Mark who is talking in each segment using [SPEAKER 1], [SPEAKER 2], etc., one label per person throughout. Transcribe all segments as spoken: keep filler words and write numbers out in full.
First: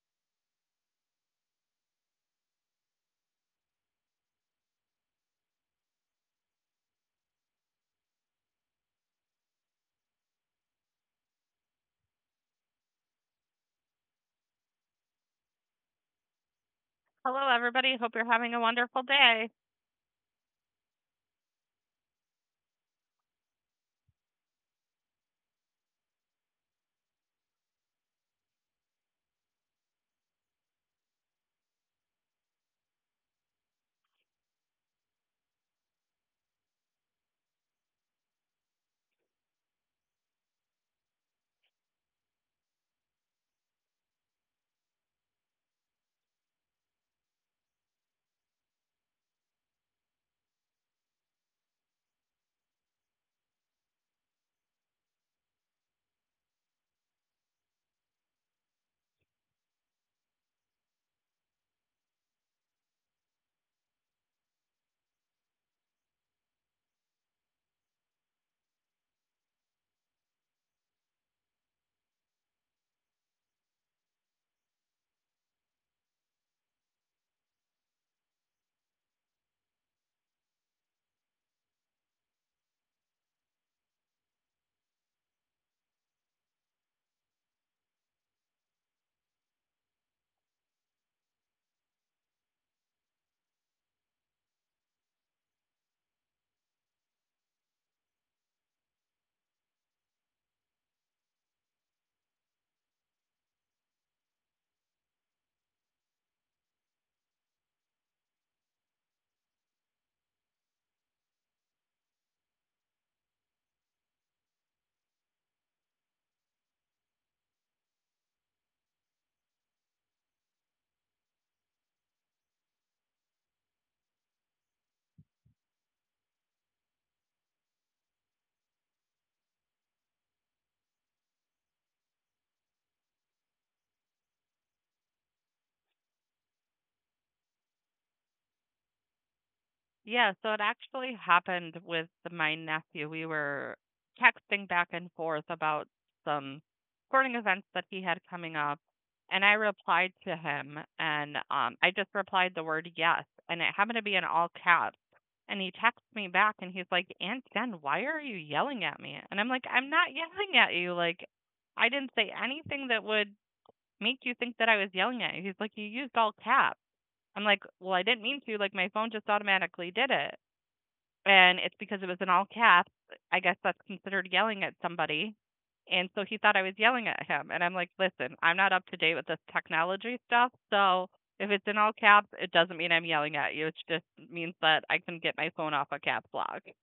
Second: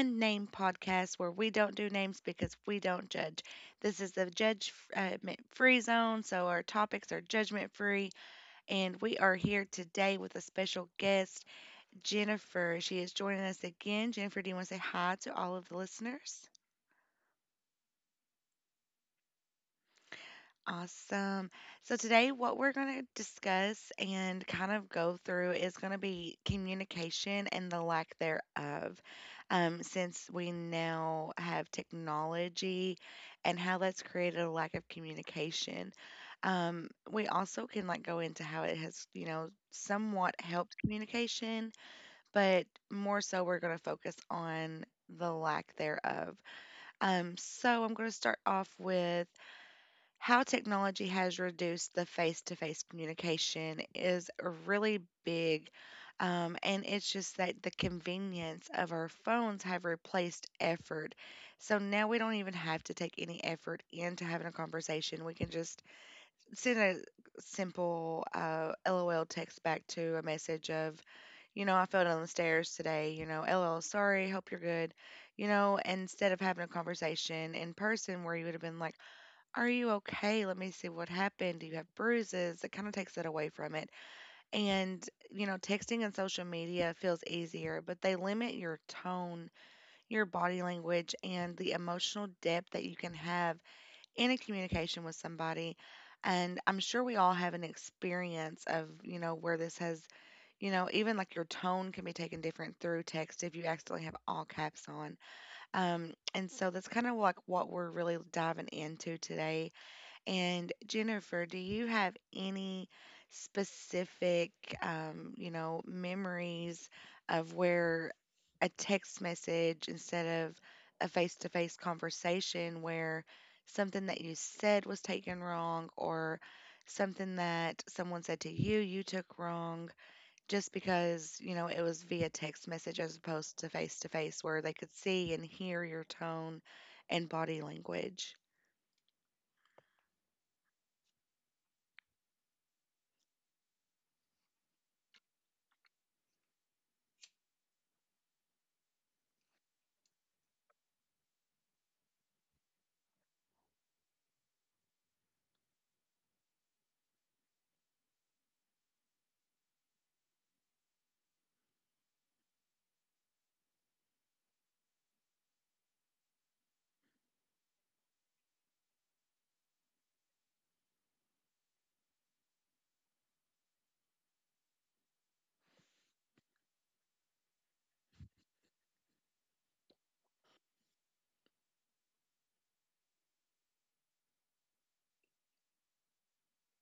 [SPEAKER 1] Unnamed Podcast where we don't do names because we don't judge. This is the judge uh, free zone, so our topics are judgment free. And we are here today with a special guest, Jennifer. She is joining us again. Jennifer, do you want to say hi to all of the listeners?
[SPEAKER 2] Hello, everybody. Hope you're having a wonderful day.
[SPEAKER 1] Awesome. So today what we're going to discuss and kind of go through is going to be communication and the lack thereof. Um, since we now have technology and how that's created a lack of communication. Um, we also can like go into how it has, you know, somewhat helped communication, but more so we're going to focus on the lack thereof. Um, so I'm going to start off with how technology has reduced the face to face communication is really big. Um, and it's just that the convenience of our phones have replaced effort. So now we don't even have to take any effort into having a conversation. We can just send a simple uh, LOL text back to a message of, you know, I fell down the stairs today, you know, LOL, sorry, hope you're good. You know, instead of having a conversation in person where you would have been like, are you okay? Let me see what happened. Do you have bruises? It kind of takes it away from it. And, you know, texting and social media feels easier, but they limit your tone, your body language, and the emotional depth that you can have in a communication with somebody. And I'm sure we all have an experience of, you know, where this has, you know, even like your tone can be taken different through text if you accidentally have all caps on. Um, and so that's kind of like what we're really diving into today and Jennifer, do you have any specific, um, you know, memories of where a text message instead of a face to face conversation where something that you said was taken wrong or something that someone said to you you took wrong just because, you know, it was via text message as opposed to face to face where they could see and hear your tone and body language?
[SPEAKER 2] Yeah, so it actually happened with my nephew. We were texting back and forth about some sporting events that he had coming up, and I replied to him, and um, I just replied the word yes, and it happened to be in all caps. And he texts me back, and he's like, "Aunt Jen, why are you yelling at me?" And I'm like, "I'm not yelling at you. Like, I didn't say anything that would make you think that I was yelling at you." He's like, "You used all caps." I'm like, well, I didn't mean to. Like, my phone just automatically did it. And it's because it was in all caps. I guess that's considered yelling at somebody. And so he thought I was yelling at him. And I'm like, listen, I'm not up to date with this technology stuff. So if it's in all caps, it doesn't mean I'm yelling at you. It just means that I can get my phone off a caps lock.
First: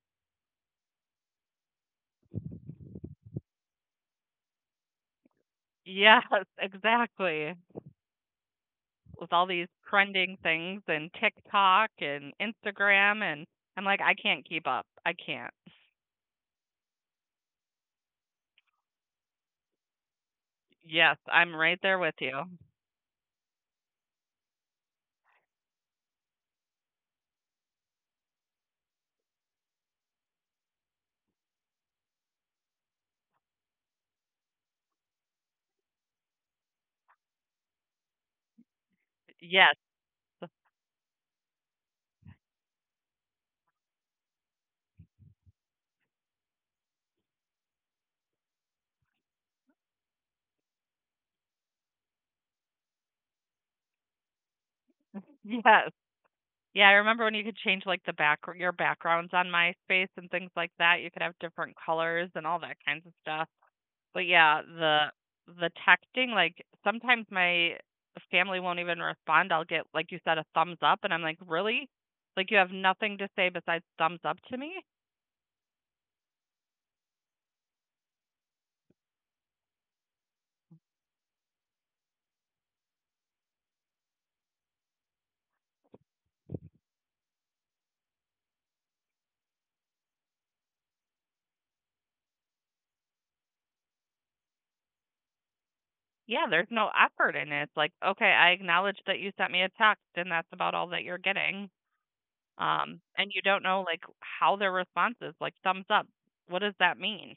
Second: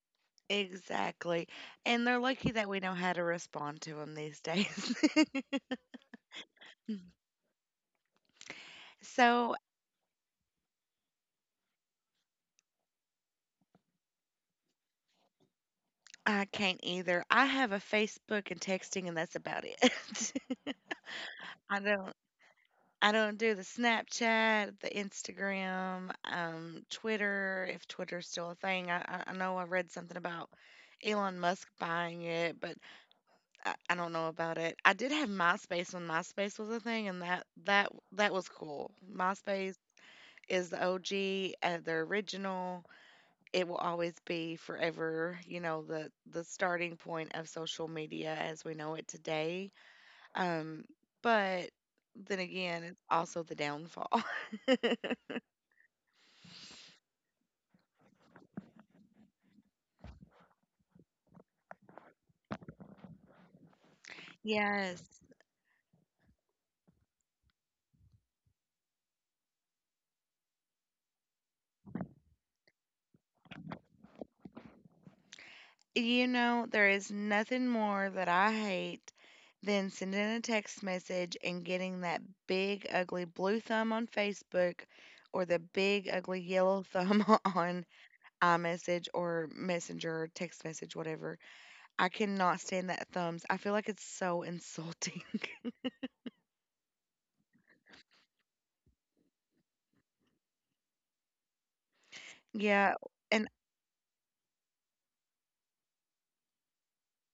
[SPEAKER 1] Exactly. And they're lucky that we know how to respond to them these days.
[SPEAKER 2] Yes, exactly. With all
[SPEAKER 1] So
[SPEAKER 2] these trending things and TikTok and Instagram. And I'm like, I can't keep up. I can't.
[SPEAKER 1] I can't either. I have a Facebook and texting, and that's about it.
[SPEAKER 2] Yes, I'm right
[SPEAKER 1] I
[SPEAKER 2] there
[SPEAKER 1] don't.
[SPEAKER 2] with you.
[SPEAKER 1] I don't do the Snapchat, the Instagram, um, Twitter, if Twitter's still a thing. I, I I know I read something about Elon Musk buying it, but I, I don't know about it. I did have MySpace when MySpace was a thing, and that that that was cool.
[SPEAKER 2] Yes.
[SPEAKER 1] MySpace is the O G and the original. It will always be forever, you know, the the starting point of social media as we know it today. Um, but then again, it's also the downfall.
[SPEAKER 2] Yes. Yeah, I remember when you could change like the back your backgrounds on MySpace and things like that. You could have different colors and all that kinds of stuff. But yeah, the
[SPEAKER 1] Yes.
[SPEAKER 2] the texting, like sometimes my family won't even respond. I'll get like you said a thumbs up and I'm like, "Really? Like you have nothing to say besides thumbs up to me?"
[SPEAKER 1] You know, there is nothing more that I hate than sending a text message and getting that big ugly blue thumb on Facebook or the big ugly yellow thumb on iMessage or Messenger, text message, whatever. I cannot stand that thumbs. I feel like it's so insulting.
[SPEAKER 2] Yeah, there's no effort in it. It's like, "Okay, I acknowledge that you sent me a text and that's about all that you're getting."
[SPEAKER 1] Yeah,
[SPEAKER 2] Um, and you
[SPEAKER 1] and
[SPEAKER 2] don't know like how their response is. Like thumbs up, what does that mean?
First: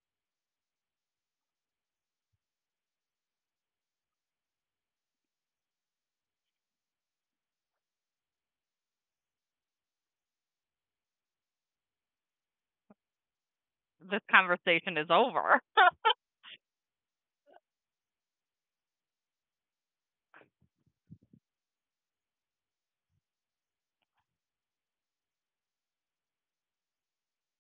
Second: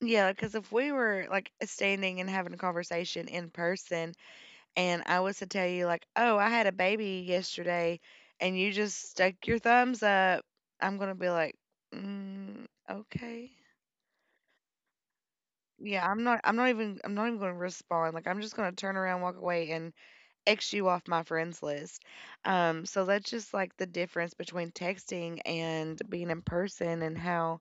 [SPEAKER 1] yeah, because if we were like standing and having a conversation in person, and I was to tell you like, "Oh, I had a baby yesterday," and you just stuck your thumbs up, I'm gonna be like, mm, "Okay."
[SPEAKER 2] This conversation is over.
[SPEAKER 1] Yeah, I'm not. I'm not even. I'm not even gonna respond. Like, I'm just gonna turn around, walk away, and X you off my friends list. Um, so that's just like the difference between texting and being in person and how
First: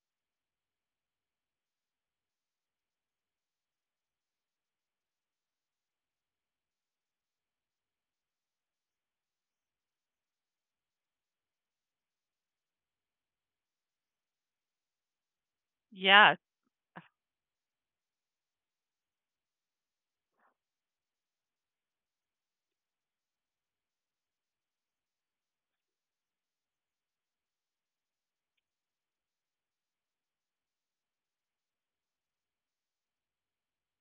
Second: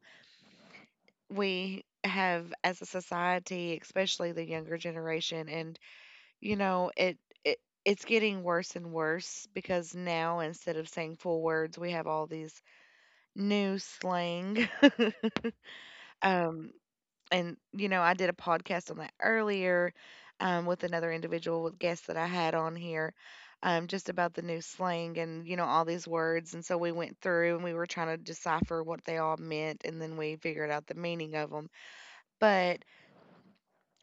[SPEAKER 1] we have as a society, especially the younger generation, and you know, it it it's getting worse and worse because now instead of saying full words, we have all these new slang.
[SPEAKER 2] Yes.
[SPEAKER 1] Um, and you know, I did a podcast on that earlier um, with another individual with guests that I had on here, um, just about the new slang and you know all these words. And so we went through and we were trying to decipher what they all meant, and then we figured out the meaning of them. But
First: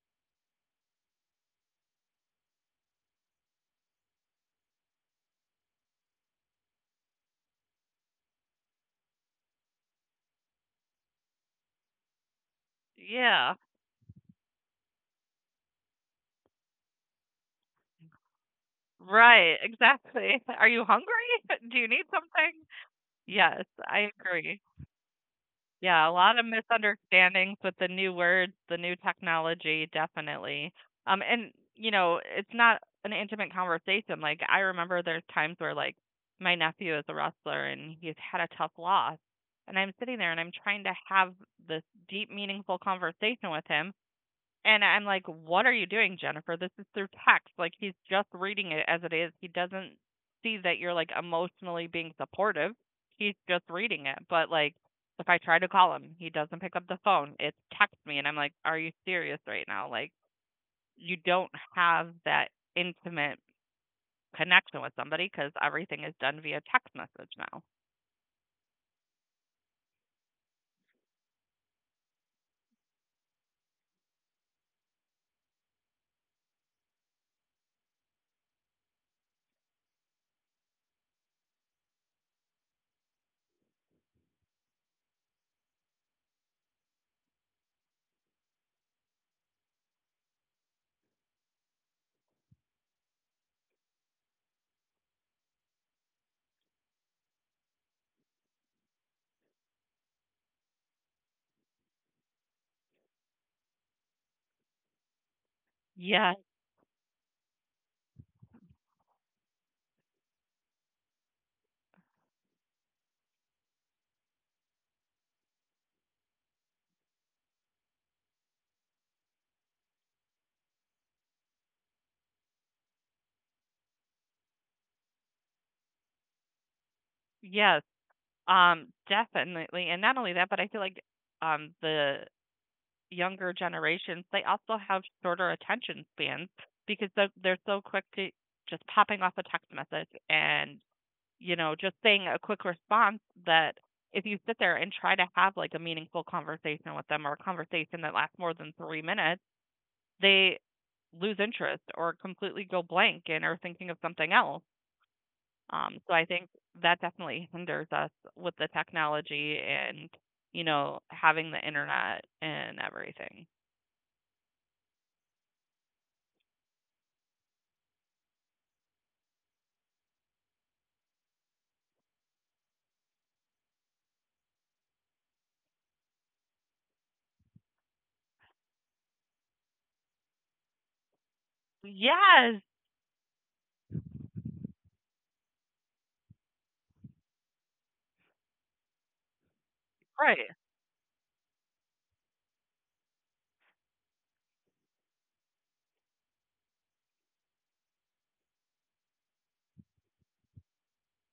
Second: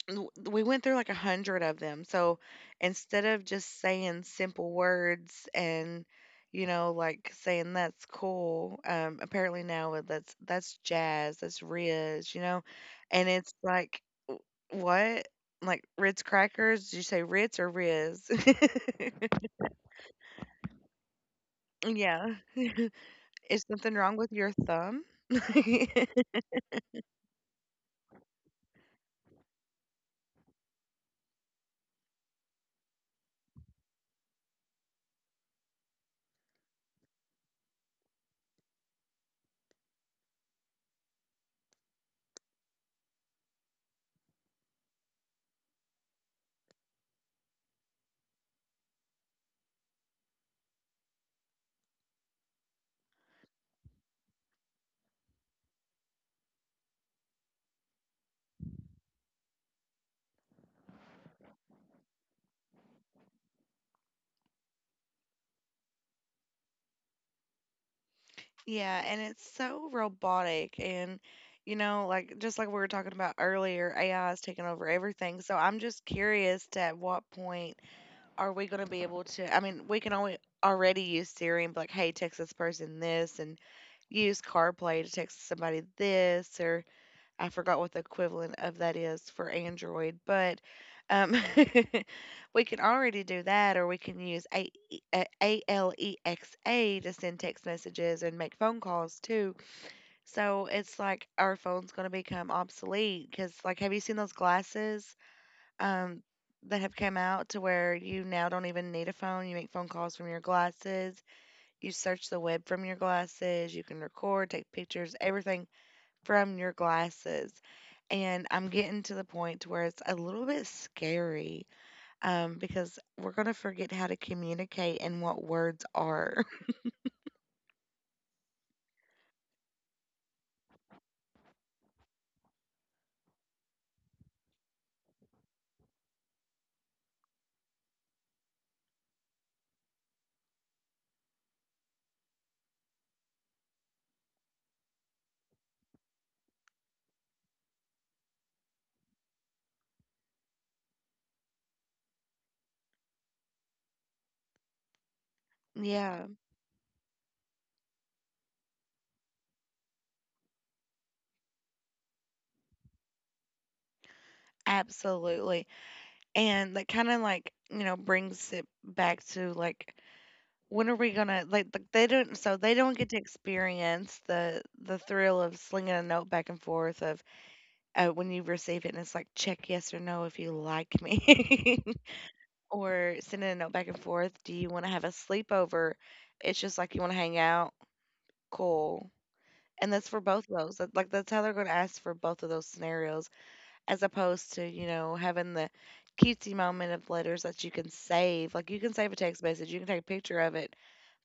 [SPEAKER 1] w- we went through like a hundred of them. So instead of just saying simple words and you know like saying that's cool, um, apparently now it- that's that's jazz, that's Riz, you know, and it's
[SPEAKER 2] Yeah.
[SPEAKER 1] like w- what like Ritz crackers? Did you say Ritz or Riz?
[SPEAKER 2] Right, exactly. Are you hungry? Do you need
[SPEAKER 1] Yeah,
[SPEAKER 2] something?
[SPEAKER 1] is
[SPEAKER 2] Yes,
[SPEAKER 1] something
[SPEAKER 2] I
[SPEAKER 1] wrong with your
[SPEAKER 2] agree.
[SPEAKER 1] thumb?
[SPEAKER 2] Yeah, a lot of misunderstandings with the new words, the new technology, definitely. Um, and you know, it's not an intimate conversation. Like I remember there's times where like my nephew is a wrestler and he's had a tough loss. And I'm sitting there and I'm trying to have this deep, meaningful conversation with him and I'm like, what are you doing, Jennifer? This is through text. Like, he's just reading it as it is. He doesn't see that you're like emotionally being supportive. He's just reading it. But like, if I try to call him, he doesn't pick up the phone. It's text me. And I'm like, are you serious right now? Like, you don't have that intimate connection with somebody because everything is done via text message now.
[SPEAKER 1] Yeah, and it's so robotic and you know, like just like we were talking about earlier, A I is taking over everything. So I'm just curious to at what point are we going to be able to I mean, we can only already use Siri and be like, "Hey, text this person this," and use CarPlay to text somebody this or I forgot what the equivalent of that is for Android, but um, we can already do that, or we can use A- uh, ALEXA to send text messages and make phone calls too. So it's like our phone's going to become obsolete because, like, have you seen those glasses um,
[SPEAKER 2] Yes,
[SPEAKER 1] that have come out to where you now don't even need a phone? You make phone calls from your glasses, you search the web from your glasses, you can record, take pictures, everything from your glasses. And I'm getting to the point to where it's a little bit scary um, because we're going to forget how to communicate and what words are.
[SPEAKER 2] yes, um, definitely. And not only that, but I feel like um the younger generations, they also have shorter attention spans because they're, they're so quick to just popping off a text message and, you know, just saying a quick response that if you sit there and try to have like a meaningful conversation with them or a conversation that lasts more than three minutes, they lose interest or completely go blank and are thinking of something else. Um, so I
[SPEAKER 1] Yeah,
[SPEAKER 2] think that definitely hinders us with the technology and, you know, having the internet and everything.
[SPEAKER 1] absolutely. And that kind of like, you know, brings it back to like, when are we gonna like th- they don't so they don't get to experience the the thrill of slinging a note back and forth of uh, when you receive it and it's like check yes or no if you like me
[SPEAKER 2] Yes.
[SPEAKER 1] or sending a note back and forth. Do you want to have a sleepover? It's just like you want to hang out. Cool. And that's for
[SPEAKER 2] Right.
[SPEAKER 1] both of those. That, like that's how they're going to ask for both of those scenarios, as opposed to you know having the cutesy moment of letters that you can save. Like you can save a text message, you can take a picture of it,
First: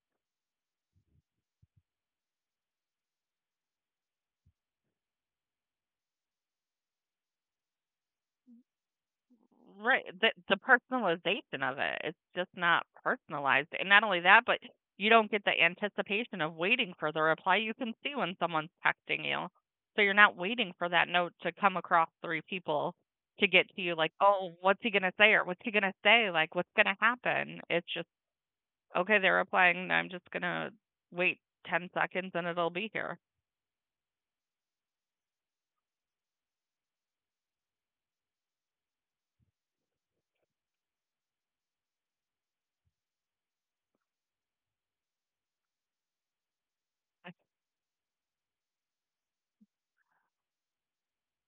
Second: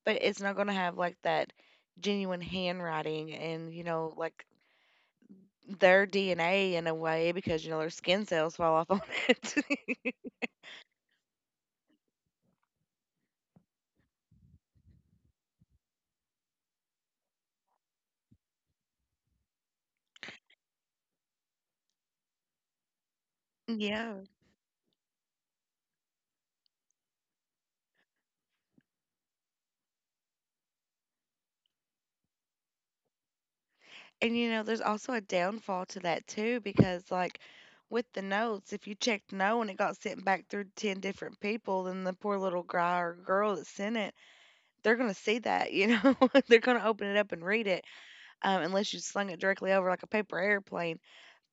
[SPEAKER 1] but it's not going to have like that genuine handwriting and you know like their D N A in a way because you know their skin cells fall off on it.
[SPEAKER 2] Right. The the personalization of it, it's just not personalized. And not only that, but you don't get the anticipation of waiting for the reply. You can see when someone's texting you. So you're not waiting for that note to come across three people to get to you like,
[SPEAKER 1] Yeah.
[SPEAKER 2] "Oh, what's he going to say?" or "What's he going to say?" Like, "What's going to happen?" It's just, "Okay, they're replying. I'm just going to wait ten seconds and it'll be here."
[SPEAKER 1] And you know, there's also a downfall to that too, because like with the notes, if you checked no and it got sent back through ten different people, then the poor little guy or girl that sent it, they're gonna see that, you know, they're gonna open it up and read it, um, unless you slung it directly over like a paper airplane.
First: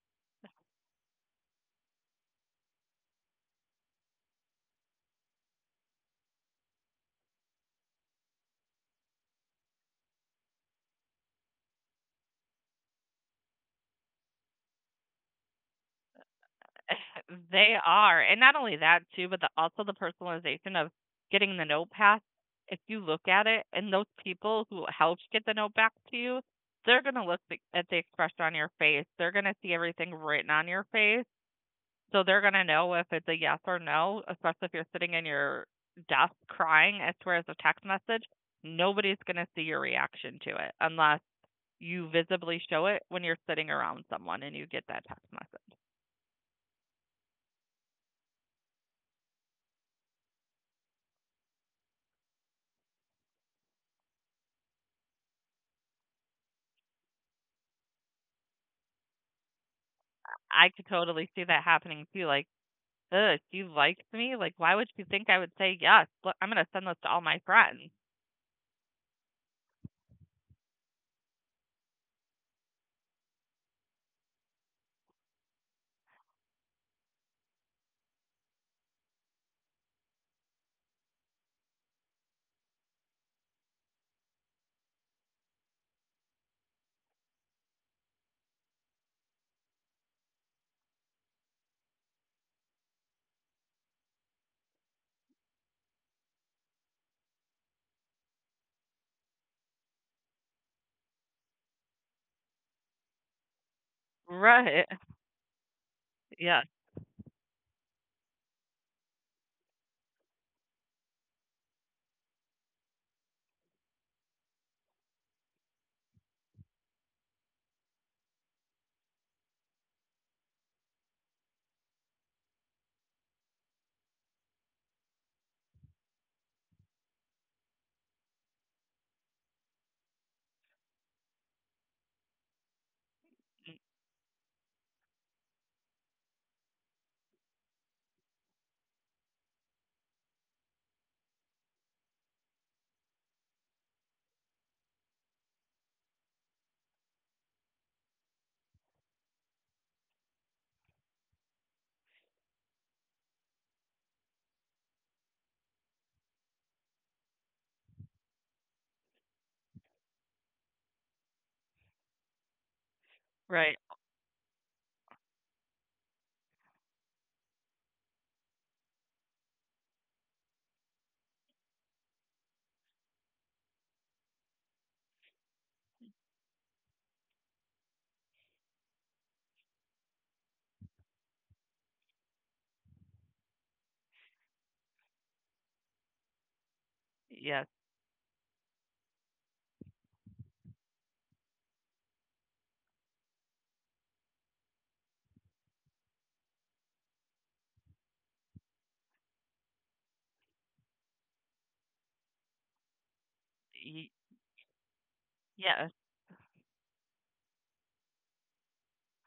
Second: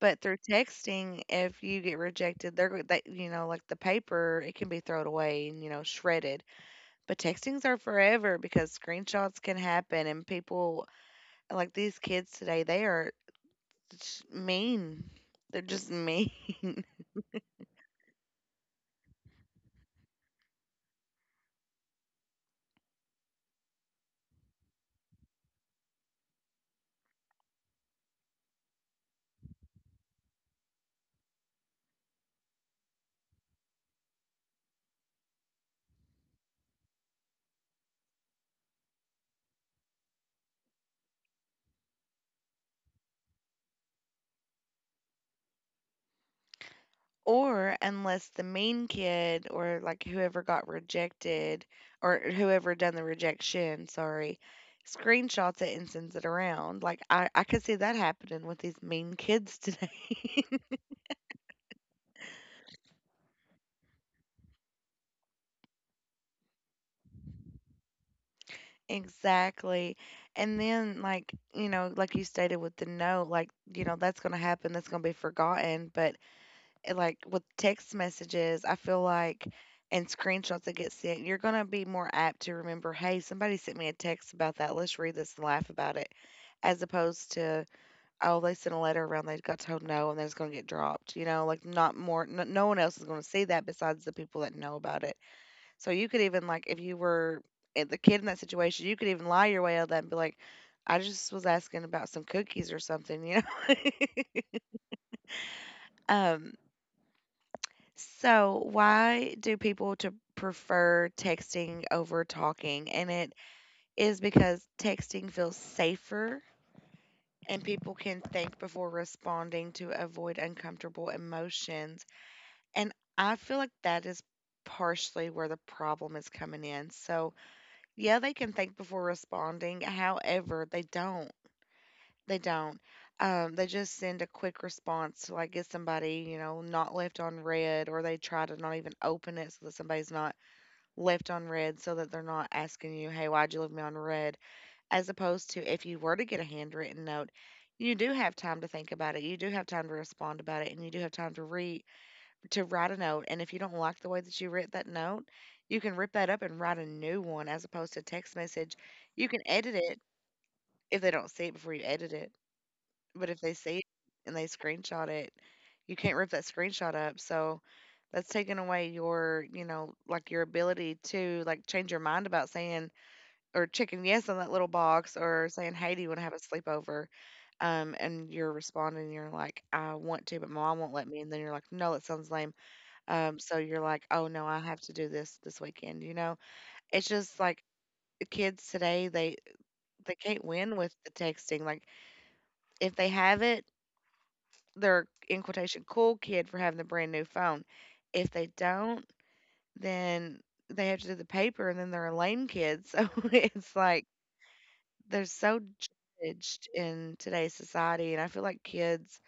[SPEAKER 1] But through texting, if you get rejected, they're go- they, you know, like the paper, it can be thrown away and you know shredded. But textings are forever because screenshots can happen and people like these kids today, they are it's mean. They're just mean.
[SPEAKER 2] They are. And not only that too, but the also the personalization of getting the note back. If you look at it and those people who helped get the note back to you, they're going to look the- at the expression on your face. They're going to see everything written on your face. So they're going to know if it's a yes or no, especially if you're sitting in your desk crying. As far as a text message, nobody's going to see your reaction to it unless you visibly show it when you're sitting around someone and you get that text message.
[SPEAKER 1] Or unless the mean kid or like whoever got rejected or whoever done the rejection, sorry, screenshots it and sends it around. Like I, I could see that happening with these mean kids today.
[SPEAKER 2] I could totally see that happening too. Like, ugh, she likes me. Like, why would she think I would say yes? Look, I'm gonna send this to all my friends.
[SPEAKER 1] Exactly. And then like, you know, like you stated with the note, like, you know, that's gonna happen, that's gonna be forgotten. But eh, like with text messages, I feel like and screenshots that get sent, you're gonna be more apt to remember, hey, somebody sent me a text about that. Let's read this and laugh about it. As opposed to, oh, they sent a letter around, they got told no, and then it's going to get dropped. You know, like not more, no, no one else is going to see that besides the people that know about it. So you could even, like, if you were eh, the kid in that situation, you could even lie your way out of that and be like, I just was asking about some cookies or something, you know?
[SPEAKER 2] Right.
[SPEAKER 1] um,
[SPEAKER 2] Yes.
[SPEAKER 1] So, why do people to prefer texting over talking? And it is because texting feels safer and people can think before responding to avoid uncomfortable emotions. And I feel like that is partially where the problem is coming in. So, yeah, they can think before responding. However, they don't. They don't. Um, they just send a quick response to like get somebody, you know, not left on red, or they try to not even open it so that somebody's not left on red so that they're not asking you, hey, why'd you leave me on red? As opposed to if you were to get a handwritten note, you do have time to think about it. You do have time to respond about it and you do have time to read to write a note. And if you don't like the way that you wrote that note, you can rip that up and write a new one as opposed to text message. You can edit it if they don't see it before you edit it, but if they see
[SPEAKER 2] Right.
[SPEAKER 1] it and they screenshot it, you can't rip that screenshot up. So that's taking away your, you know, like your ability to like change your mind about saying or checking yes on that little box or saying, hey, do you want to have a sleepover? Um, and you're responding, you're like, I want to, but my mom won't let me. And then you're like, no, that sounds lame. Um, so you're like, oh no, I have to do this this weekend. You know, it's just like
[SPEAKER 2] Yes.
[SPEAKER 1] the kids today, they they can't win with the texting. Like if they have it, their in quotation cool kid for having the brand new phone. If they don't, then they have to do the paper and then they're a lame kid. So it's like
[SPEAKER 2] Y-
[SPEAKER 1] they're so
[SPEAKER 2] yes.
[SPEAKER 1] judged in today's society. And I feel like kids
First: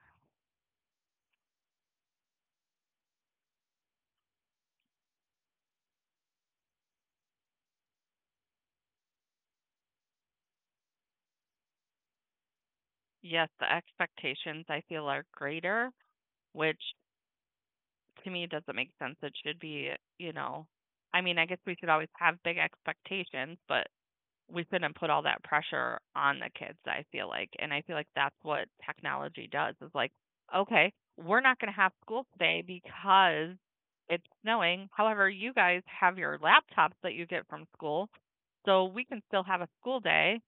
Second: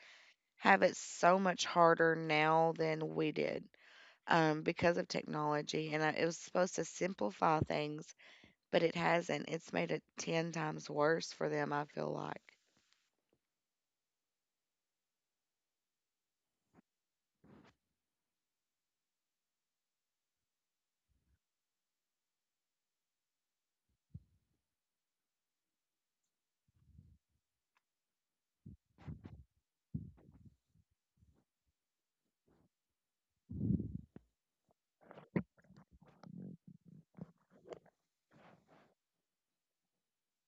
[SPEAKER 1] have it so much harder now than we did um, because of technology. And I, it was supposed to simplify things, but it hasn't. It's made it ten times worse for them, I feel like.
[SPEAKER 2] Yes. The expectations I feel are greater, which to me doesn't make sense. It should be, you know, I mean, I guess we should always have big expectations, but we couldn't put all that pressure on the kids, I feel like. And I feel like that's what technology does is like, okay, we're not going to have school today because it's snowing. However, you guys have your laptops that you get from school, so we can still have a school day.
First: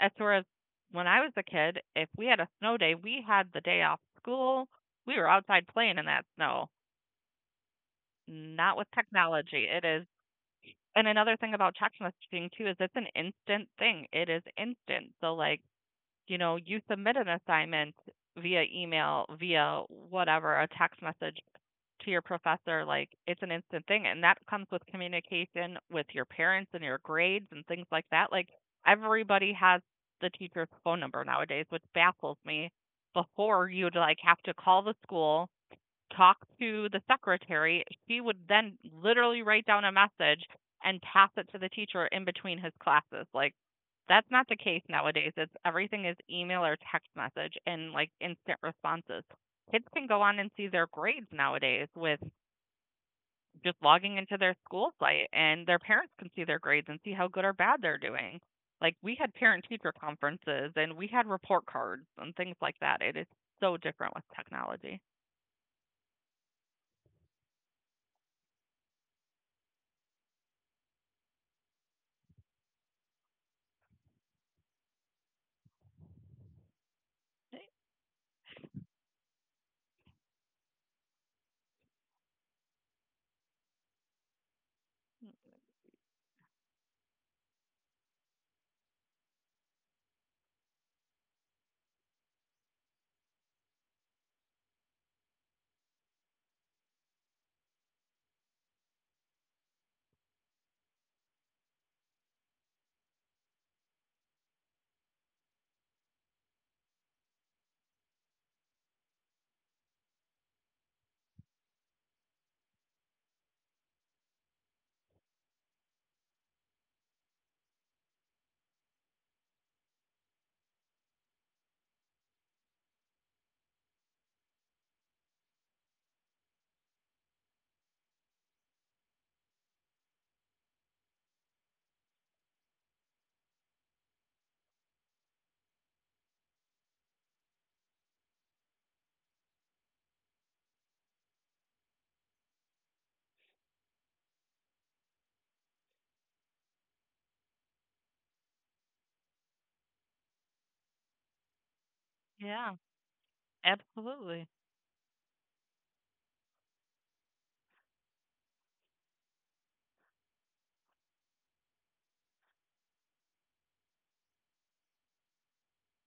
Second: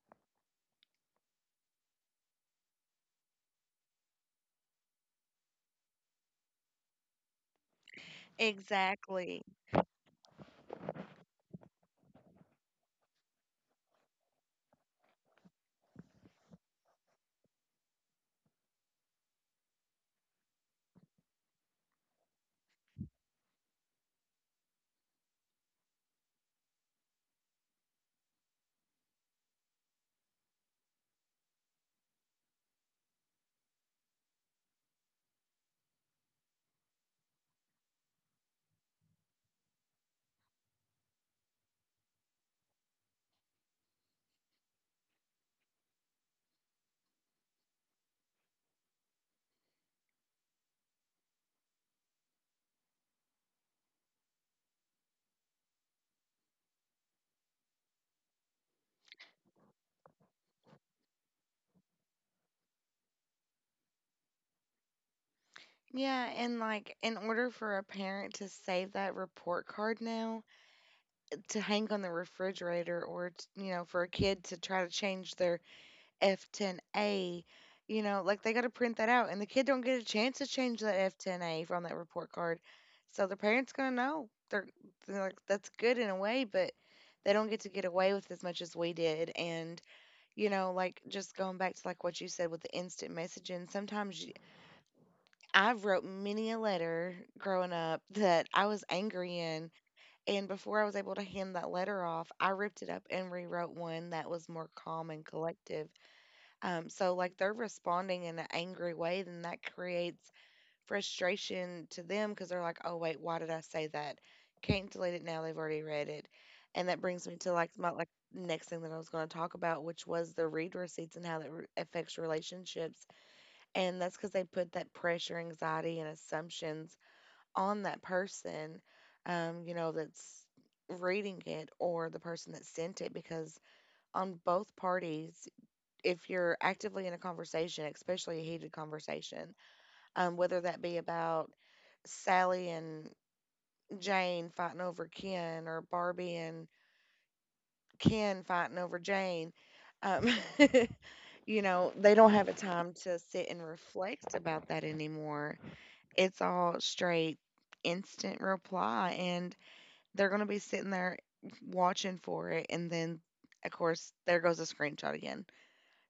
[SPEAKER 2] As far as when I was a kid, if we had a snow day, we had the day off school. We were outside playing in that snow. Not with
[SPEAKER 1] Exactly.
[SPEAKER 2] technology. It is, and another thing about text messaging too is it's an instant thing. It is instant. So like, you know, you submit an assignment via email, via whatever, a text message to your professor, like it's an instant thing. And that comes with communication with your parents and your grades and things like that. Like everybody has the teacher's phone number nowadays, which baffles me. Before you'd like have to call the school, talk to the secretary. She would then literally write down a message and pass it to the teacher in between his classes. Like that's not the case nowadays. It's everything is email or text message and like instant responses. Kids can go on and see their grades nowadays with just logging into their school site, and their parents can see their grades and see how good or bad they're doing. Like we had parent teacher conferences and we had report cards and things like that. It is so different with technology.
[SPEAKER 1] Yeah, and like in order for a parent to save that report card now to hang on the refrigerator or t you know, for a kid to try to change their F ten A, you know, like they got to print that out and the kid don't get a chance to change that F ten A from that report card. So the parents going to know. They're, they're like that's good in a way, but they don't get to get away with as much as we did. And you know, like just going back to like what you said with the instant messaging, sometimes I wrote many a letter growing up that I was angry in. And before I was able to hand that letter off, I ripped it up and rewrote one that was more calm and collective. Um, so, like, they're responding in an angry way, then that creates frustration to them because they're like, oh, wait, why did I say that? Can't delete it now. They've already read it. And that brings me to like my like next thing that I was going to talk about, which was the read receipts and how that re- affects relationships, and that's because they put that pressure, anxiety, and assumptions on that person, um, you know, that's reading it or the person that sent it. Because on both parties, if you're actively in a conversation, especially a heated conversation, um, whether that be about Sally and Jane fighting over Ken or Barbie and Ken fighting over Jane, um, you know, they don't have a
[SPEAKER 2] Yeah,
[SPEAKER 1] time to sit and reflect
[SPEAKER 2] absolutely.
[SPEAKER 1] about that anymore. It's all straight instant reply, and they're going to be sitting there watching for it, and then of course there goes a screenshot again.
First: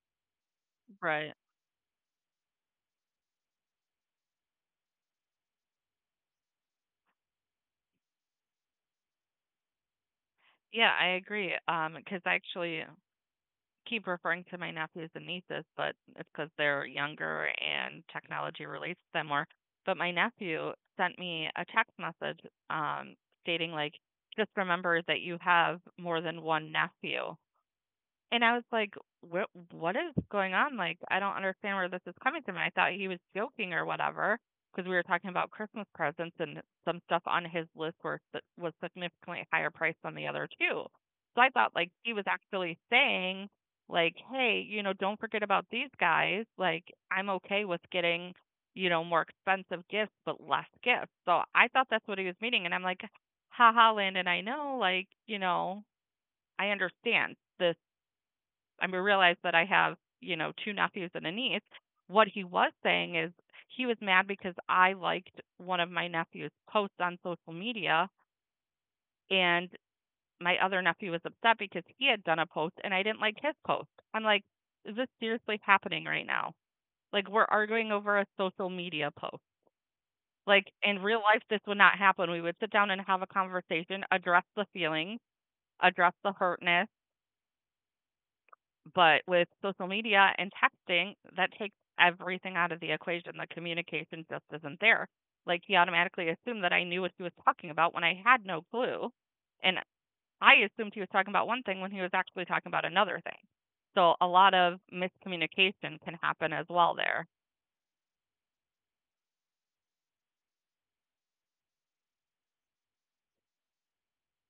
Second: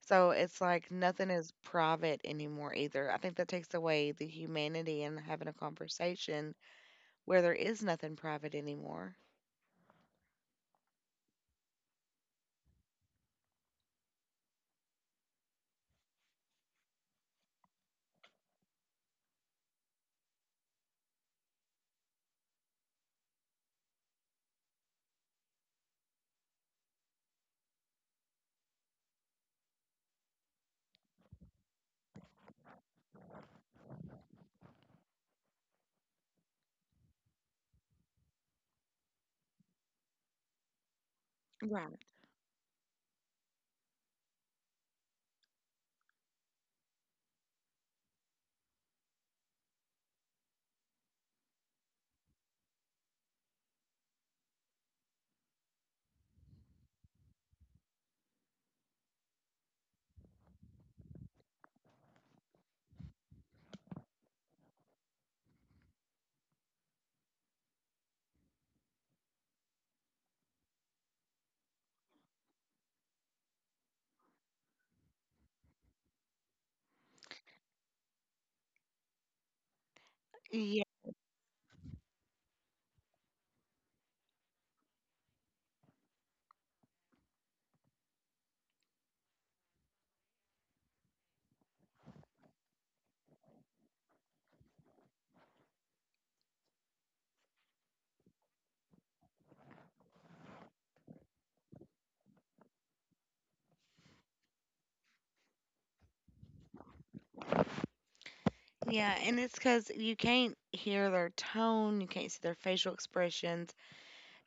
[SPEAKER 1] So it's like nothing
[SPEAKER 2] Right.
[SPEAKER 1] is private anymore either. I think that takes away the humanity in having a conversation where there is nothing private anymore.
[SPEAKER 2] Yeah, I agree. Um, because I actually keep referring to my nephews and nieces, but it's because 'cause they're younger and technology relates to them more. But my nephew sent me a text message um stating like, just remember that you have more than one nephew. And I was like, "What? What is going on? Like, I don't understand where this is coming from." And I thought he was joking or whatever, because we were talking about Christmas presents and some stuff on his list were si, was significantly higher priced than the other two. So I thought like
[SPEAKER 1] Right.
[SPEAKER 2] he was actually saying like, "Hey, you know, don't forget about these guys. Like, I'm okay with getting." You know, more expensive gifts, but less gifts. So I thought that's what he was meaning. And I'm like, haha, Landon, I know, like, you know, I understand this I realized that I have, you know, two nephews and a niece. What he was saying is he was mad because I liked one of my nephew's posts on social media, and my other nephew was upset because he had done a post and I didn't like his post. I'm like, is this seriously happening right now? Like we're arguing over a social media post. Like
[SPEAKER 1] yeah
[SPEAKER 2] in real life this would not happen. We would sit down and have a conversation, address the feelings, address the hurtness. But with social media and texting, that takes everything out of the equation. The communication just isn't there. Like he automatically assumed that I knew what he was talking about when I had no clue. And I assumed he was talking about one thing when he was actually talking about another thing. So a lot of miscommunication can happen as well there.
[SPEAKER 1] yeah and it's because you can't hear their tone, you can't see their facial expressions.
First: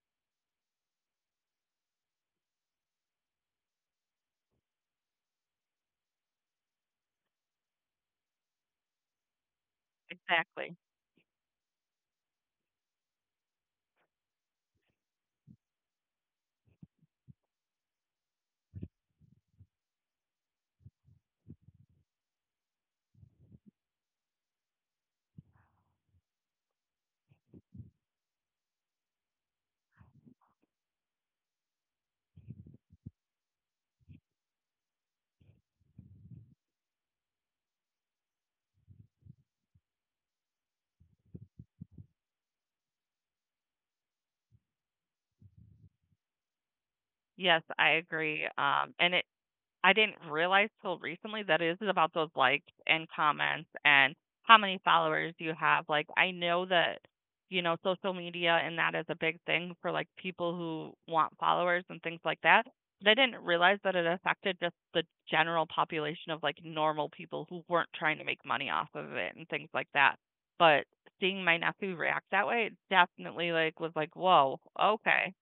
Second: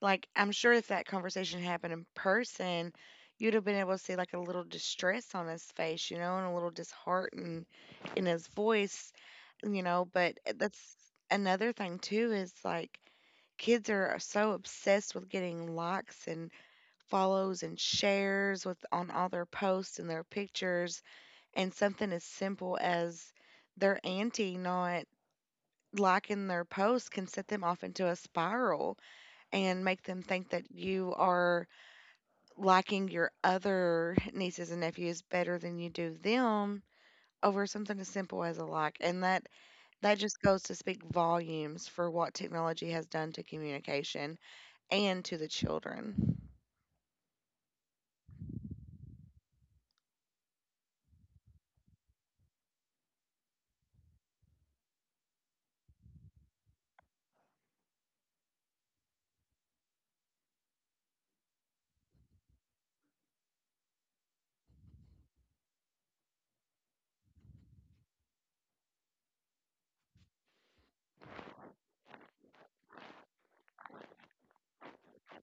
[SPEAKER 1] Like, I'm sure if that conversation happened in person, you'd have been able to see like a little distress on his face, you know, and a little disheartened in his voice, you know. But eh,
[SPEAKER 2] Exactly.
[SPEAKER 1] that's another thing too, is like kids are uh, so obsessed with getting likes and follows and shares with on all their posts and their pictures, and something as simple as their auntie not liking their post can set them off into a spiral and make them think that you are liking your other nieces and nephews better than you do them over something as simple as a like. And that, that just goes to speak volumes for what technology has done to communication and to the children.
[SPEAKER 2] Yes, I agree. Um, and it, I didn't realize till recently that it is about those likes and comments and how many followers you have. Like I know that you know social media and that is a big thing for like people who want followers and things like that. But I didn't realize that it affected just the general population of like normal people who weren't trying to make money off of it and things like that. But seeing my nephew react that way, it definitely like was like, "Whoa, okay.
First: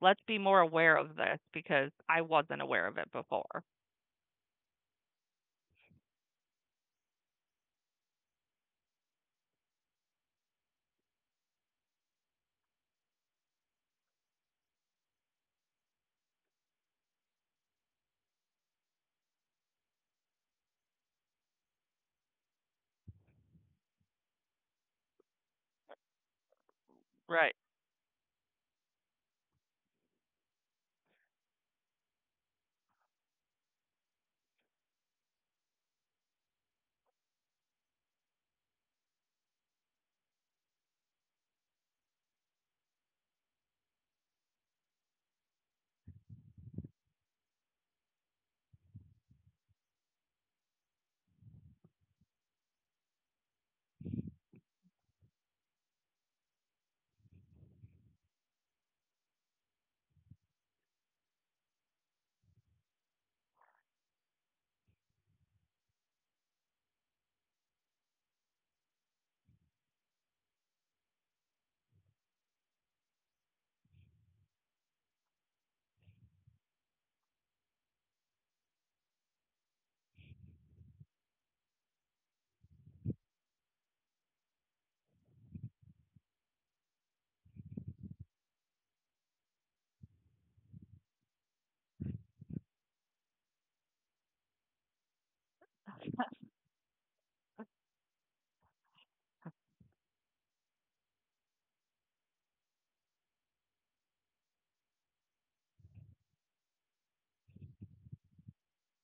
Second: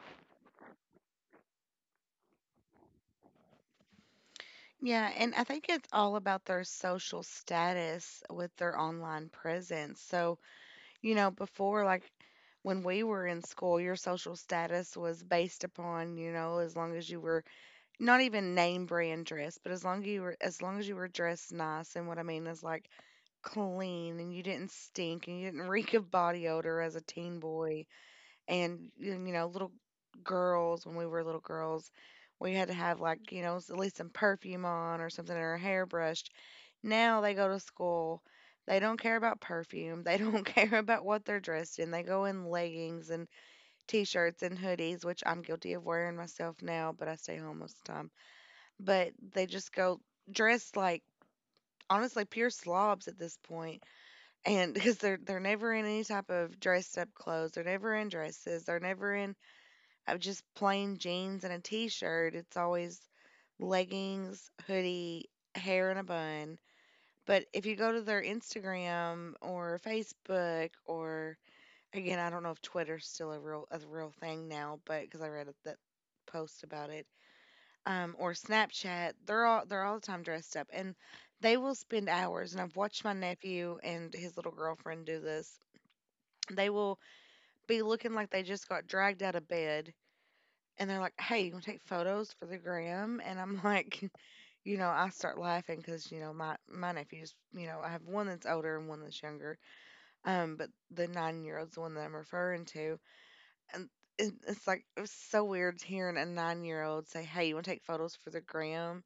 [SPEAKER 2] Let's be more aware of this because I wasn't aware of it before."
[SPEAKER 1] Yeah, and I think it's all about their social status with their online presence. So you know, before, like, when we were in school, your social status was based upon, you know, as long as you were, not even name brand dress, but as long as you were, as long as you were dressed nice. And what I mean is like clean, and you didn't stink, and you didn't reek of body odor as a teen
[SPEAKER 2] Right.
[SPEAKER 1] boy, and you you know, little girls, when we were little girls, we had to have, like, you know, s- at least some perfume on or something, or hair brushed. Now they go to school, they don't care about perfume. They don't care about what they're dressed in. They go in leggings and t-shirts and hoodies, which I'm guilty of wearing myself now, but I stay home most of the time. But they just go dressed like, honestly, pure slobs at this point. And because they're they're never in any type of dressed up clothes, they're never in dresses, they're never in uh, just plain jeans and a t-shirt. It's always leggings, hoodie, hair in a bun. But if you go to their Instagram or Facebook or, again, I don't know if Twitter's still a real a real thing now, but because I read that post about it, um, or Snapchat, they're all they're all the time dressed up. And they will spend hours. And I've watched my nephew and his little girlfriend do this. They will be looking like they just got dragged out of bed, and they're like, "Hey, you want to take photos for the gram?" And I'm like, you know, I start laughing because, you know, my my nephews, you know, I have one that's older and one that's younger. Um, but the nine year old's the one that I'm referring to, and. it- It's like it was so weird hearing a nine year old say, hey, you want to take photos for the gram?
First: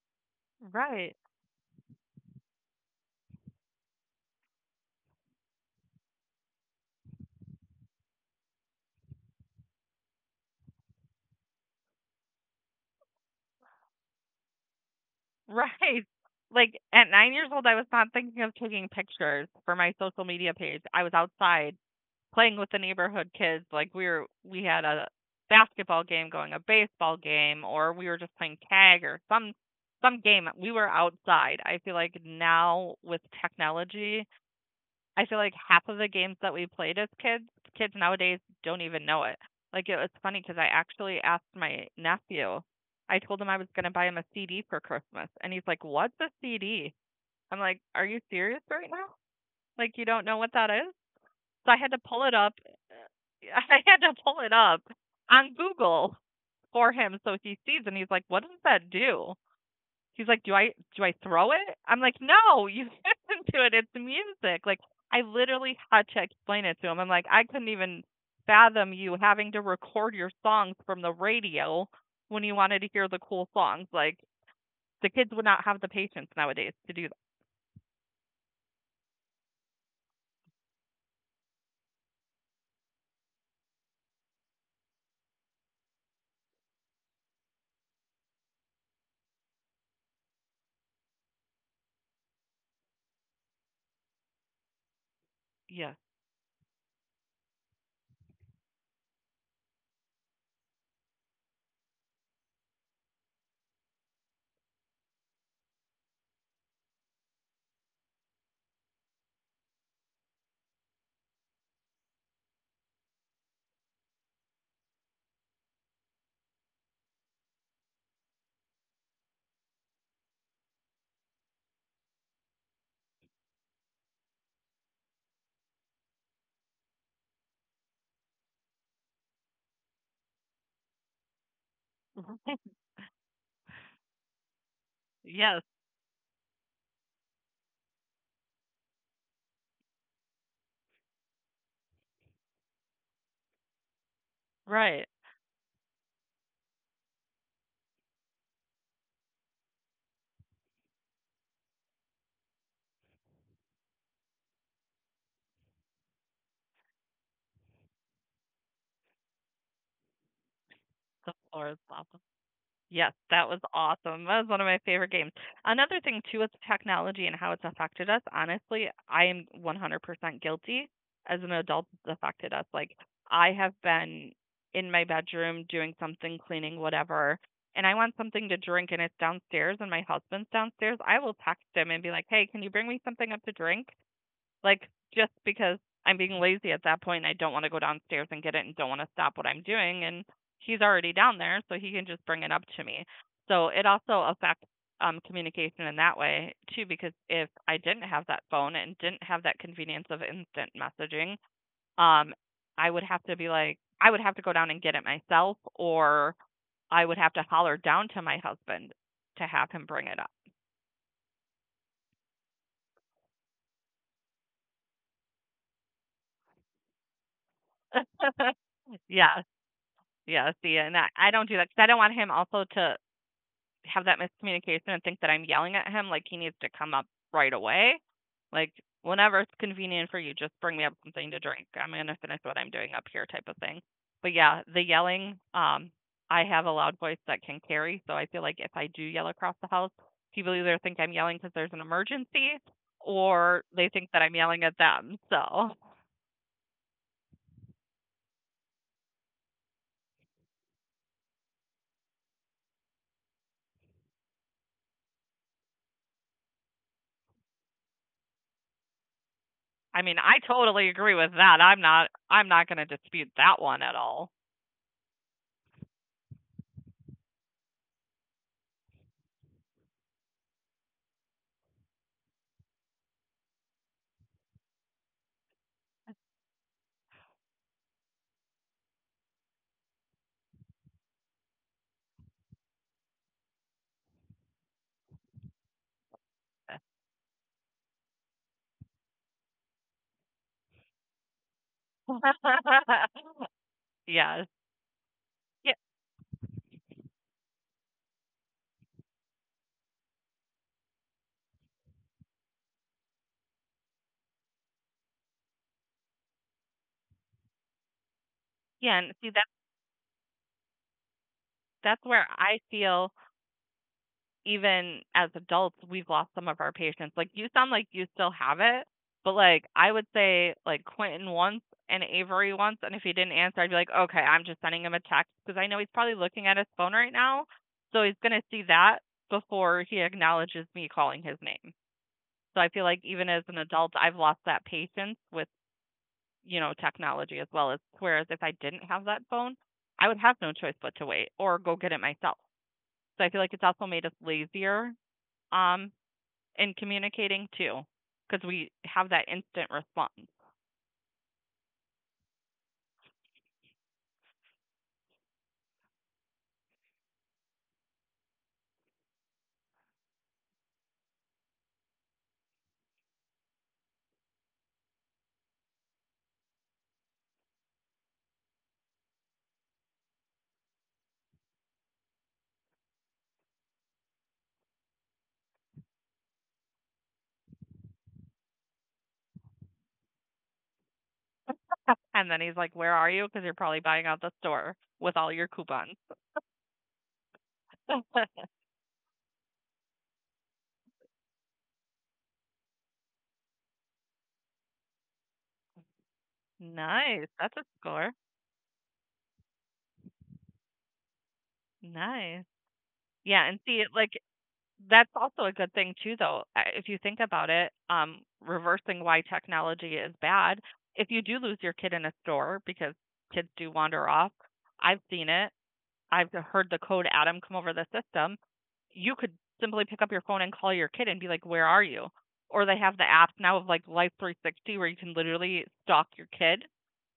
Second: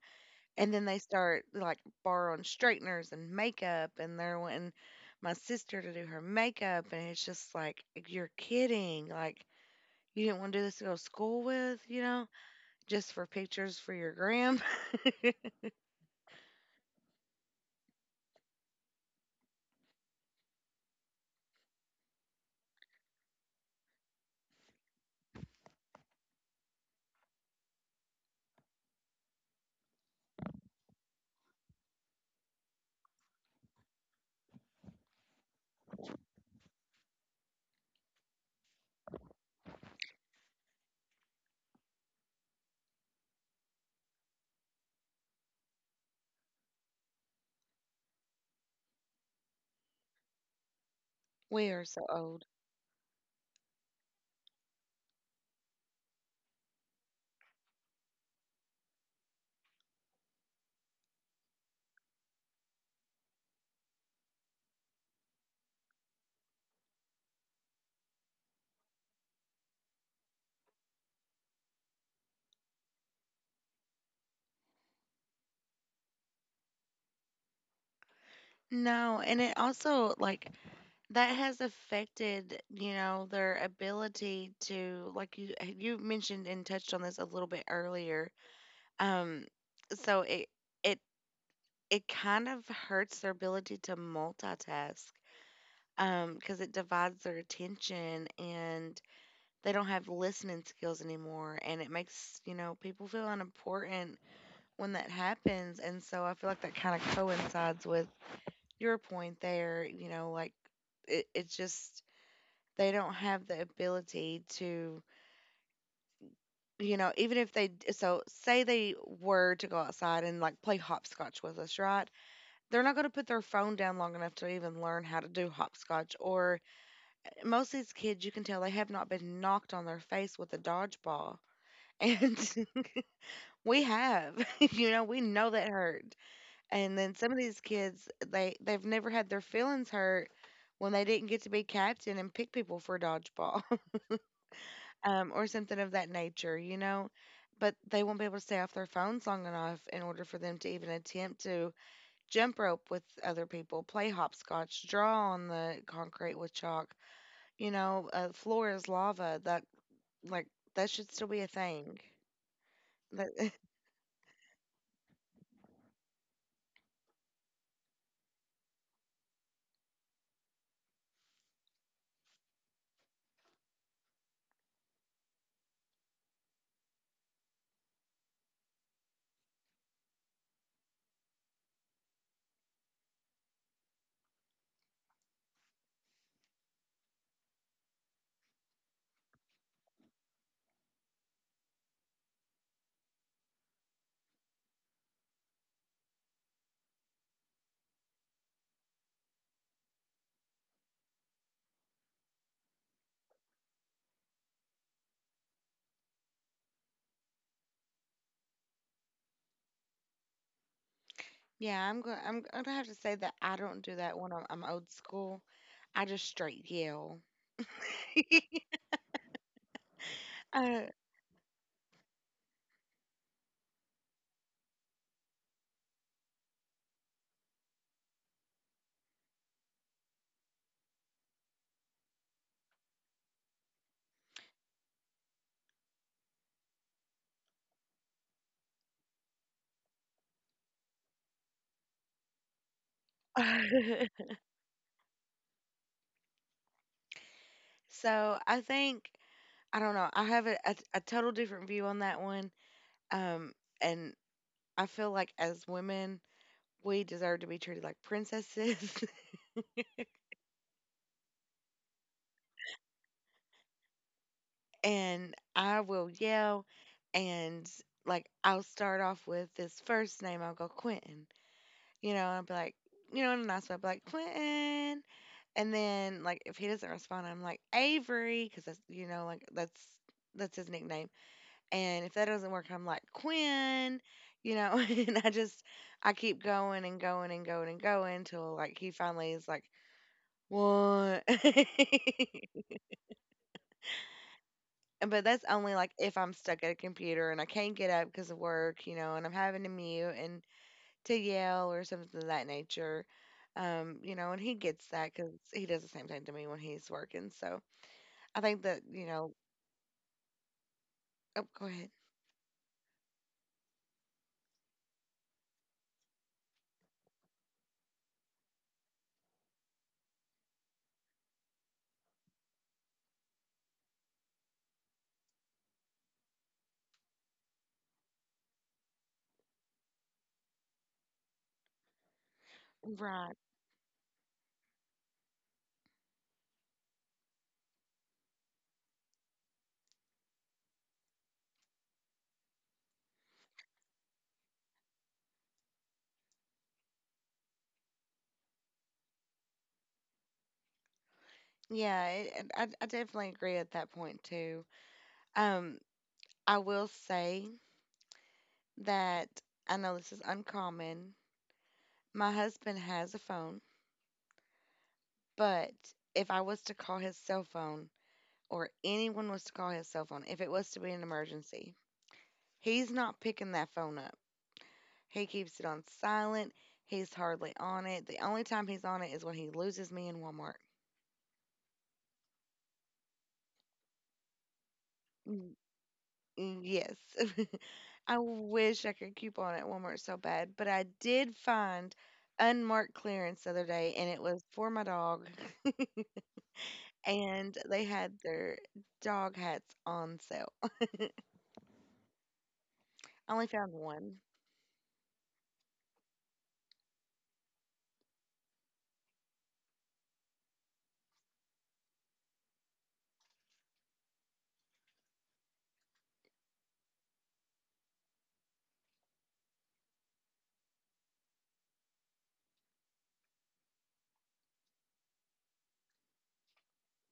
[SPEAKER 1] And then they
[SPEAKER 2] Right.
[SPEAKER 1] start like borrowing straighteners and makeup, and they're wanting my sister to do her makeup. And it's just like, you're kidding. Like, you didn't want to do this to go to school with, you know, just for pictures for your gram.
[SPEAKER 2] Right. Like at nine years old, I was not thinking of taking pictures for my social media page. I was outside playing with the neighborhood kids. Like we were, we had a basketball game going, a baseball game, or we were just playing tag or some some game. We were outside. I feel like now with technology, I feel like half of the games that we played as kids, kids nowadays don't even know it. Like it was funny because I actually asked my nephew. I told him I was going to buy him a C D for Christmas, and he's like, "What's a C D?" I'm like, "Are you serious right now? Like you don't know what that is?" So
[SPEAKER 1] We
[SPEAKER 2] I
[SPEAKER 1] are
[SPEAKER 2] had to
[SPEAKER 1] so
[SPEAKER 2] pull it
[SPEAKER 1] old.
[SPEAKER 2] up. I had to pull it up on Google for him so he sees, and he's like, "What does that do?" He's like, "Do I do I throw it?" I'm like, "No, you listen to it. It's music." Like I literally had to explain it to him. I'm like, "I couldn't even fathom you having to record your songs from the radio when you wanted to hear the cool songs. Like the kids would not have the patience nowadays to do that."
[SPEAKER 1] No, and it also like that has affected, you know, their ability to like, you you mentioned and touched on this a little bit earlier. Um, so it it it kind of hurts their ability to multitask
[SPEAKER 2] Yes.
[SPEAKER 1] um because it divides their attention, and they don't have listening skills anymore, and it makes, you know, people feel unimportant when that happens. And so I feel like that kind of coincides with your point there, you know, like it, it's just they don't have the ability to, you know, even if they d- so say they were to go outside and like play hopscotch with us, right, they're not going to put their phone down long enough to even learn how to do hopscotch. Or eh, most of these kids, you can tell they have not been knocked on their face with a dodgeball. And
[SPEAKER 2] Mhm.
[SPEAKER 1] we have, you know, we know
[SPEAKER 2] Yes.
[SPEAKER 1] that hurt. And then some of these kids, they they've never had their feelings hurt when they didn't get to be captain and pick people for dodgeball,
[SPEAKER 2] Right.
[SPEAKER 1] um, or something of that nature, you know. But they won't be able to stay off their phones long enough in order for them to even attempt to jump rope with other people, play hopscotch, draw on the concrete with chalk. You know, uh, floor is lava. That like that should still
[SPEAKER 2] The
[SPEAKER 1] be a
[SPEAKER 2] floor is
[SPEAKER 1] thing.
[SPEAKER 2] lava. Yes,
[SPEAKER 1] That,
[SPEAKER 2] that was awesome. That was one of my favorite games. Another thing too with technology and how it's affected us, honestly, I am one hundred percent guilty as an adult it's affected us. Like I have been in my bedroom doing something, cleaning whatever, and I want something to drink and it's downstairs and my husband's downstairs, I will text him and be like, "Hey, can you bring me something up to drink?" Like just because I'm being lazy at that point, I don't want to go downstairs and get it and don't want to stop what I'm doing and he's already down there so he can just bring it up to me. So it also affects um communication in that way too because if I didn't have that phone and didn't have that convenience of instant messaging, um I would have to be like I would have to go down and get it myself or I would have to holler down to my husband to have him bring it up.
[SPEAKER 1] yeah, I'm gonna I'm gonna have to say that I don't do that. when I'm, I'm old school. I just straight yell.
[SPEAKER 2] Yeah. Yeah, see,
[SPEAKER 1] uh,
[SPEAKER 2] and I, I don't do that because I don't want him also to have that miscommunication and think that I'm yelling at him. Like he needs to come up right away. Like whenever it's convenient for you, just bring me up something to drink. I'm gonna finish what I'm doing up here, type of thing. But yeah, the yelling. Um, I have a loud voice that can carry, so I feel like if I do yell across the house, people either think I'm yelling because there's an emergency, or they think that I'm yelling at them. So
[SPEAKER 1] so I think, I don't know. I have a, a, a total different view on that one. Um, and I feel like as women, we deserve to be treated like princesses.
[SPEAKER 2] I mean, I totally agree with that. I'm not. I'm not gonna dispute that one at all.
[SPEAKER 1] And I will yell. And like I'll start off with this first name. I'll go Quentin. You know, I'll be like, you know, an announcement. I'll be like Quentin, and then like if he doesn't respond, I'm like Avery, because that's, you know, like that's that's his nickname. And if that doesn't work, I'm like Quinn. You know, and I just I keep going and going and going and going until like he finally is like what.
[SPEAKER 2] Yes.
[SPEAKER 1] And but that's
[SPEAKER 2] Yeah,
[SPEAKER 1] only like if I'm stuck at a computer and I can't get up because of work, you know, and I'm having to mute and to yell or something of that nature. Um, you know, and he gets that because he does the same thing to me when he's working. So I think that,
[SPEAKER 2] yeah,
[SPEAKER 1] you
[SPEAKER 2] and see,
[SPEAKER 1] know,
[SPEAKER 2] that's
[SPEAKER 1] oh, go ahead.
[SPEAKER 2] that's where I feel even as adults, we've lost some of our patience. Like, you sound like you still have it, but, like, I would say, like, Quentin once and Avery once, and if he didn't answer, I'd be like, "Okay, I'm just sending him a text because I know he's probably looking at his phone right now, so he's gonna see that before he acknowledges me calling his name. So I feel like even
[SPEAKER 1] Right.
[SPEAKER 2] as an adult, I've lost that patience with you know, technology as well as whereas if I didn't have that phone, I would have no choice but to wait or go get it myself. So I feel like it's also made us lazier um in communicating too because we have that instant response.
[SPEAKER 1] Yeah, it, and I, I definitely agree at that point too. Um, I will say that I know this is uncommon. My husband has a phone, but if I was to call his cell phone, or anyone was to call his cell phone if it was to be an emergency. He's not picking that phone up. He keeps it on silent. He's hardly on it. The only time he's on it is when he loses me in Walmart.
[SPEAKER 2] And then he's like, "Where are you? Because you're probably buying out the store with all your
[SPEAKER 1] Mm,
[SPEAKER 2] coupons."
[SPEAKER 1] mm, Yes. I wish I could keep on at Walmart so bad, but I did find unmarked clearance the other day and it was for my dog.
[SPEAKER 2] Nice. That's
[SPEAKER 1] And
[SPEAKER 2] a
[SPEAKER 1] they
[SPEAKER 2] score.
[SPEAKER 1] had their dog hats on sale.
[SPEAKER 2] Nice.
[SPEAKER 1] I
[SPEAKER 2] Yeah,
[SPEAKER 1] only
[SPEAKER 2] and
[SPEAKER 1] found
[SPEAKER 2] see, it like
[SPEAKER 1] one.
[SPEAKER 2] that's also a good thing too though. I- If you think about it, um reversing why technology is bad, if you do lose your kid in a store because kids do wander off, I've seen it. I've heard the code Adam come over the system. You could simply pick up your phone and call your kid and be like, "Where are you?" Or they have the apps now of like Life three sixty where you can literally stalk your kid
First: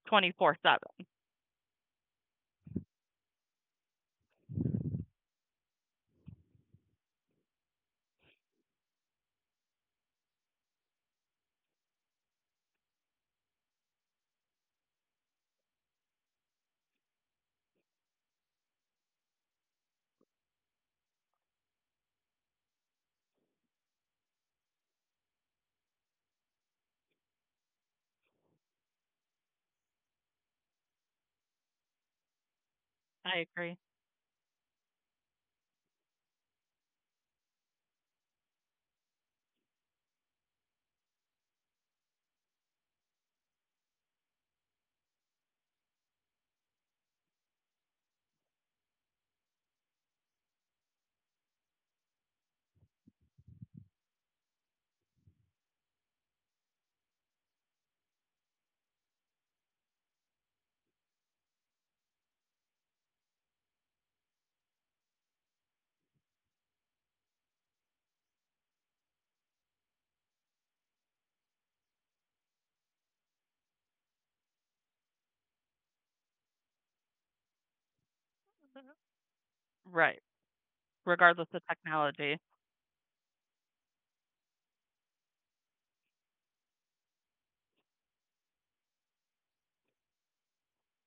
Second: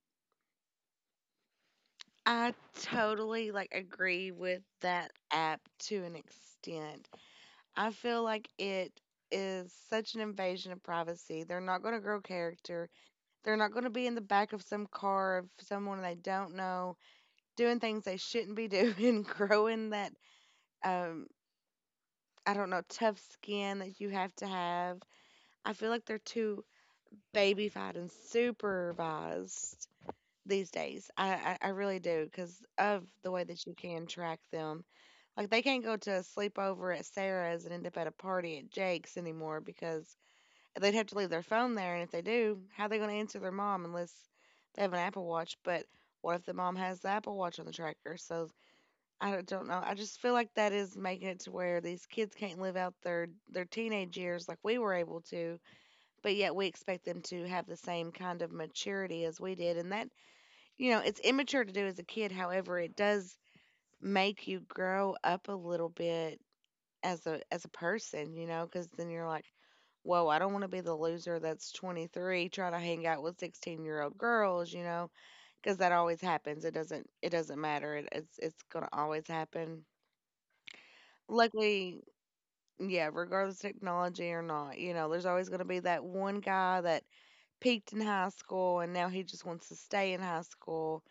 [SPEAKER 2] twenty-four seven.
[SPEAKER 1] I totally like agree with that app to an extent. I feel like it is such an invasion of privacy. They're not going to grow character. They're not going to be in the back of some car of someone they don't know, doing things they shouldn't be doing, growing that um I don't know, tough skin that you have to have. I feel like they're too babyfied and supervised these days. I I, I really do because of the
[SPEAKER 2] I
[SPEAKER 1] way that you
[SPEAKER 2] agree.
[SPEAKER 1] can track them. Like they can't go to a sleepover at Sarah's and end up at a party at Jake's anymore because they'd have to leave their phone there. And if they do, how are they going to answer their mom unless they have an Apple Watch? But what if the mom has the Apple Watch on the tracker? So I don't know. I just feel like that is making it to where these kids can't live out their their teenage years like we were able to, but yet we expect them to have the same kind of maturity as we did. And that, you know, it's immature to do as a kid. However, it does make you grow up a little bit as a as a person, you know, because then you're like, whoa, I don't want to be the loser that's twenty-three trying to hang out with sixteen year old girls, you know, because that always happens. It doesn't it doesn't matter. It, it's it's gonna always happen.
[SPEAKER 2] Right. Regardless of
[SPEAKER 1] Luckily,
[SPEAKER 2] technology.
[SPEAKER 1] yeah, regardless of technology or not, you know, there's always gonna be that one guy that peaked in high school and now he just wants to stay in high school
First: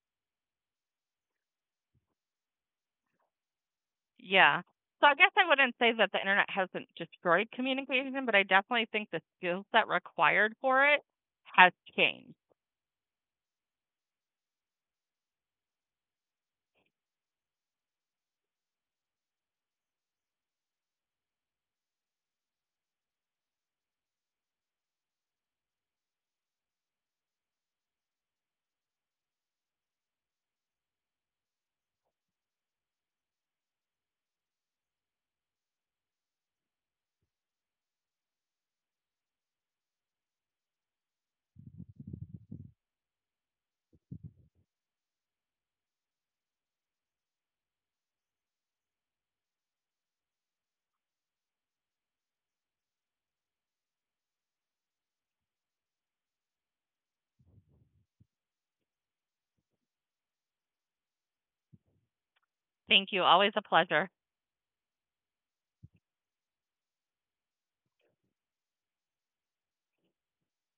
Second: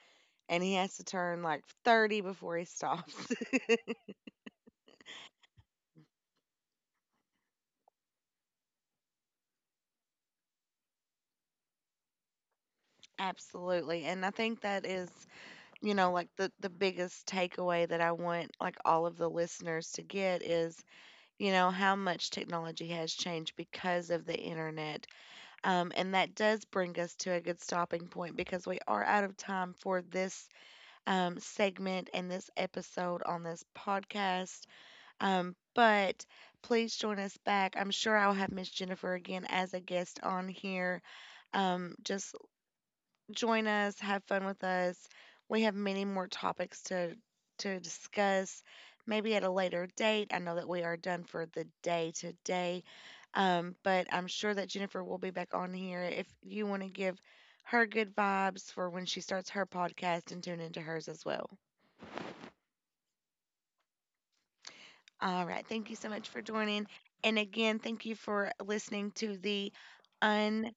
[SPEAKER 1] and he has to turn like thirty before he stops.
[SPEAKER 2] Yeah. So I guess I wouldn't say that the internet hasn't destroyed communication, but I definitely think the skill set required for it has changed.
[SPEAKER 1] Absolutely. And I think that is, you know, like the the biggest takeaway that I want like all of the listeners to get is, you know, how much technology has changed because of the internet. Um, and that does bring us to a good stopping point because we are out of time for this um, segment and this episode on this podcast. Um, but please join us back. I'm sure I'll have Miss Jennifer again as a guest on here. Um, just Join us, have fun with us. We have many more topics to to discuss, maybe at a later date. I know that we are done for the day today, um, but I'm sure that Jennifer will be back on here if you want to give her good vibes for when she starts her podcast and tune into hers as well.
[SPEAKER 2] Thank you. Always a pleasure.
[SPEAKER 1] All right, thank you so much for joining, and again, thank you for listening to the un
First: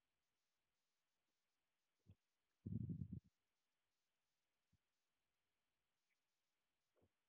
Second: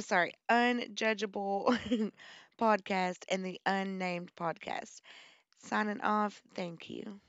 [SPEAKER 1] sorry unjudgeable podcast and the unnamed podcast. Signing off. Thank you.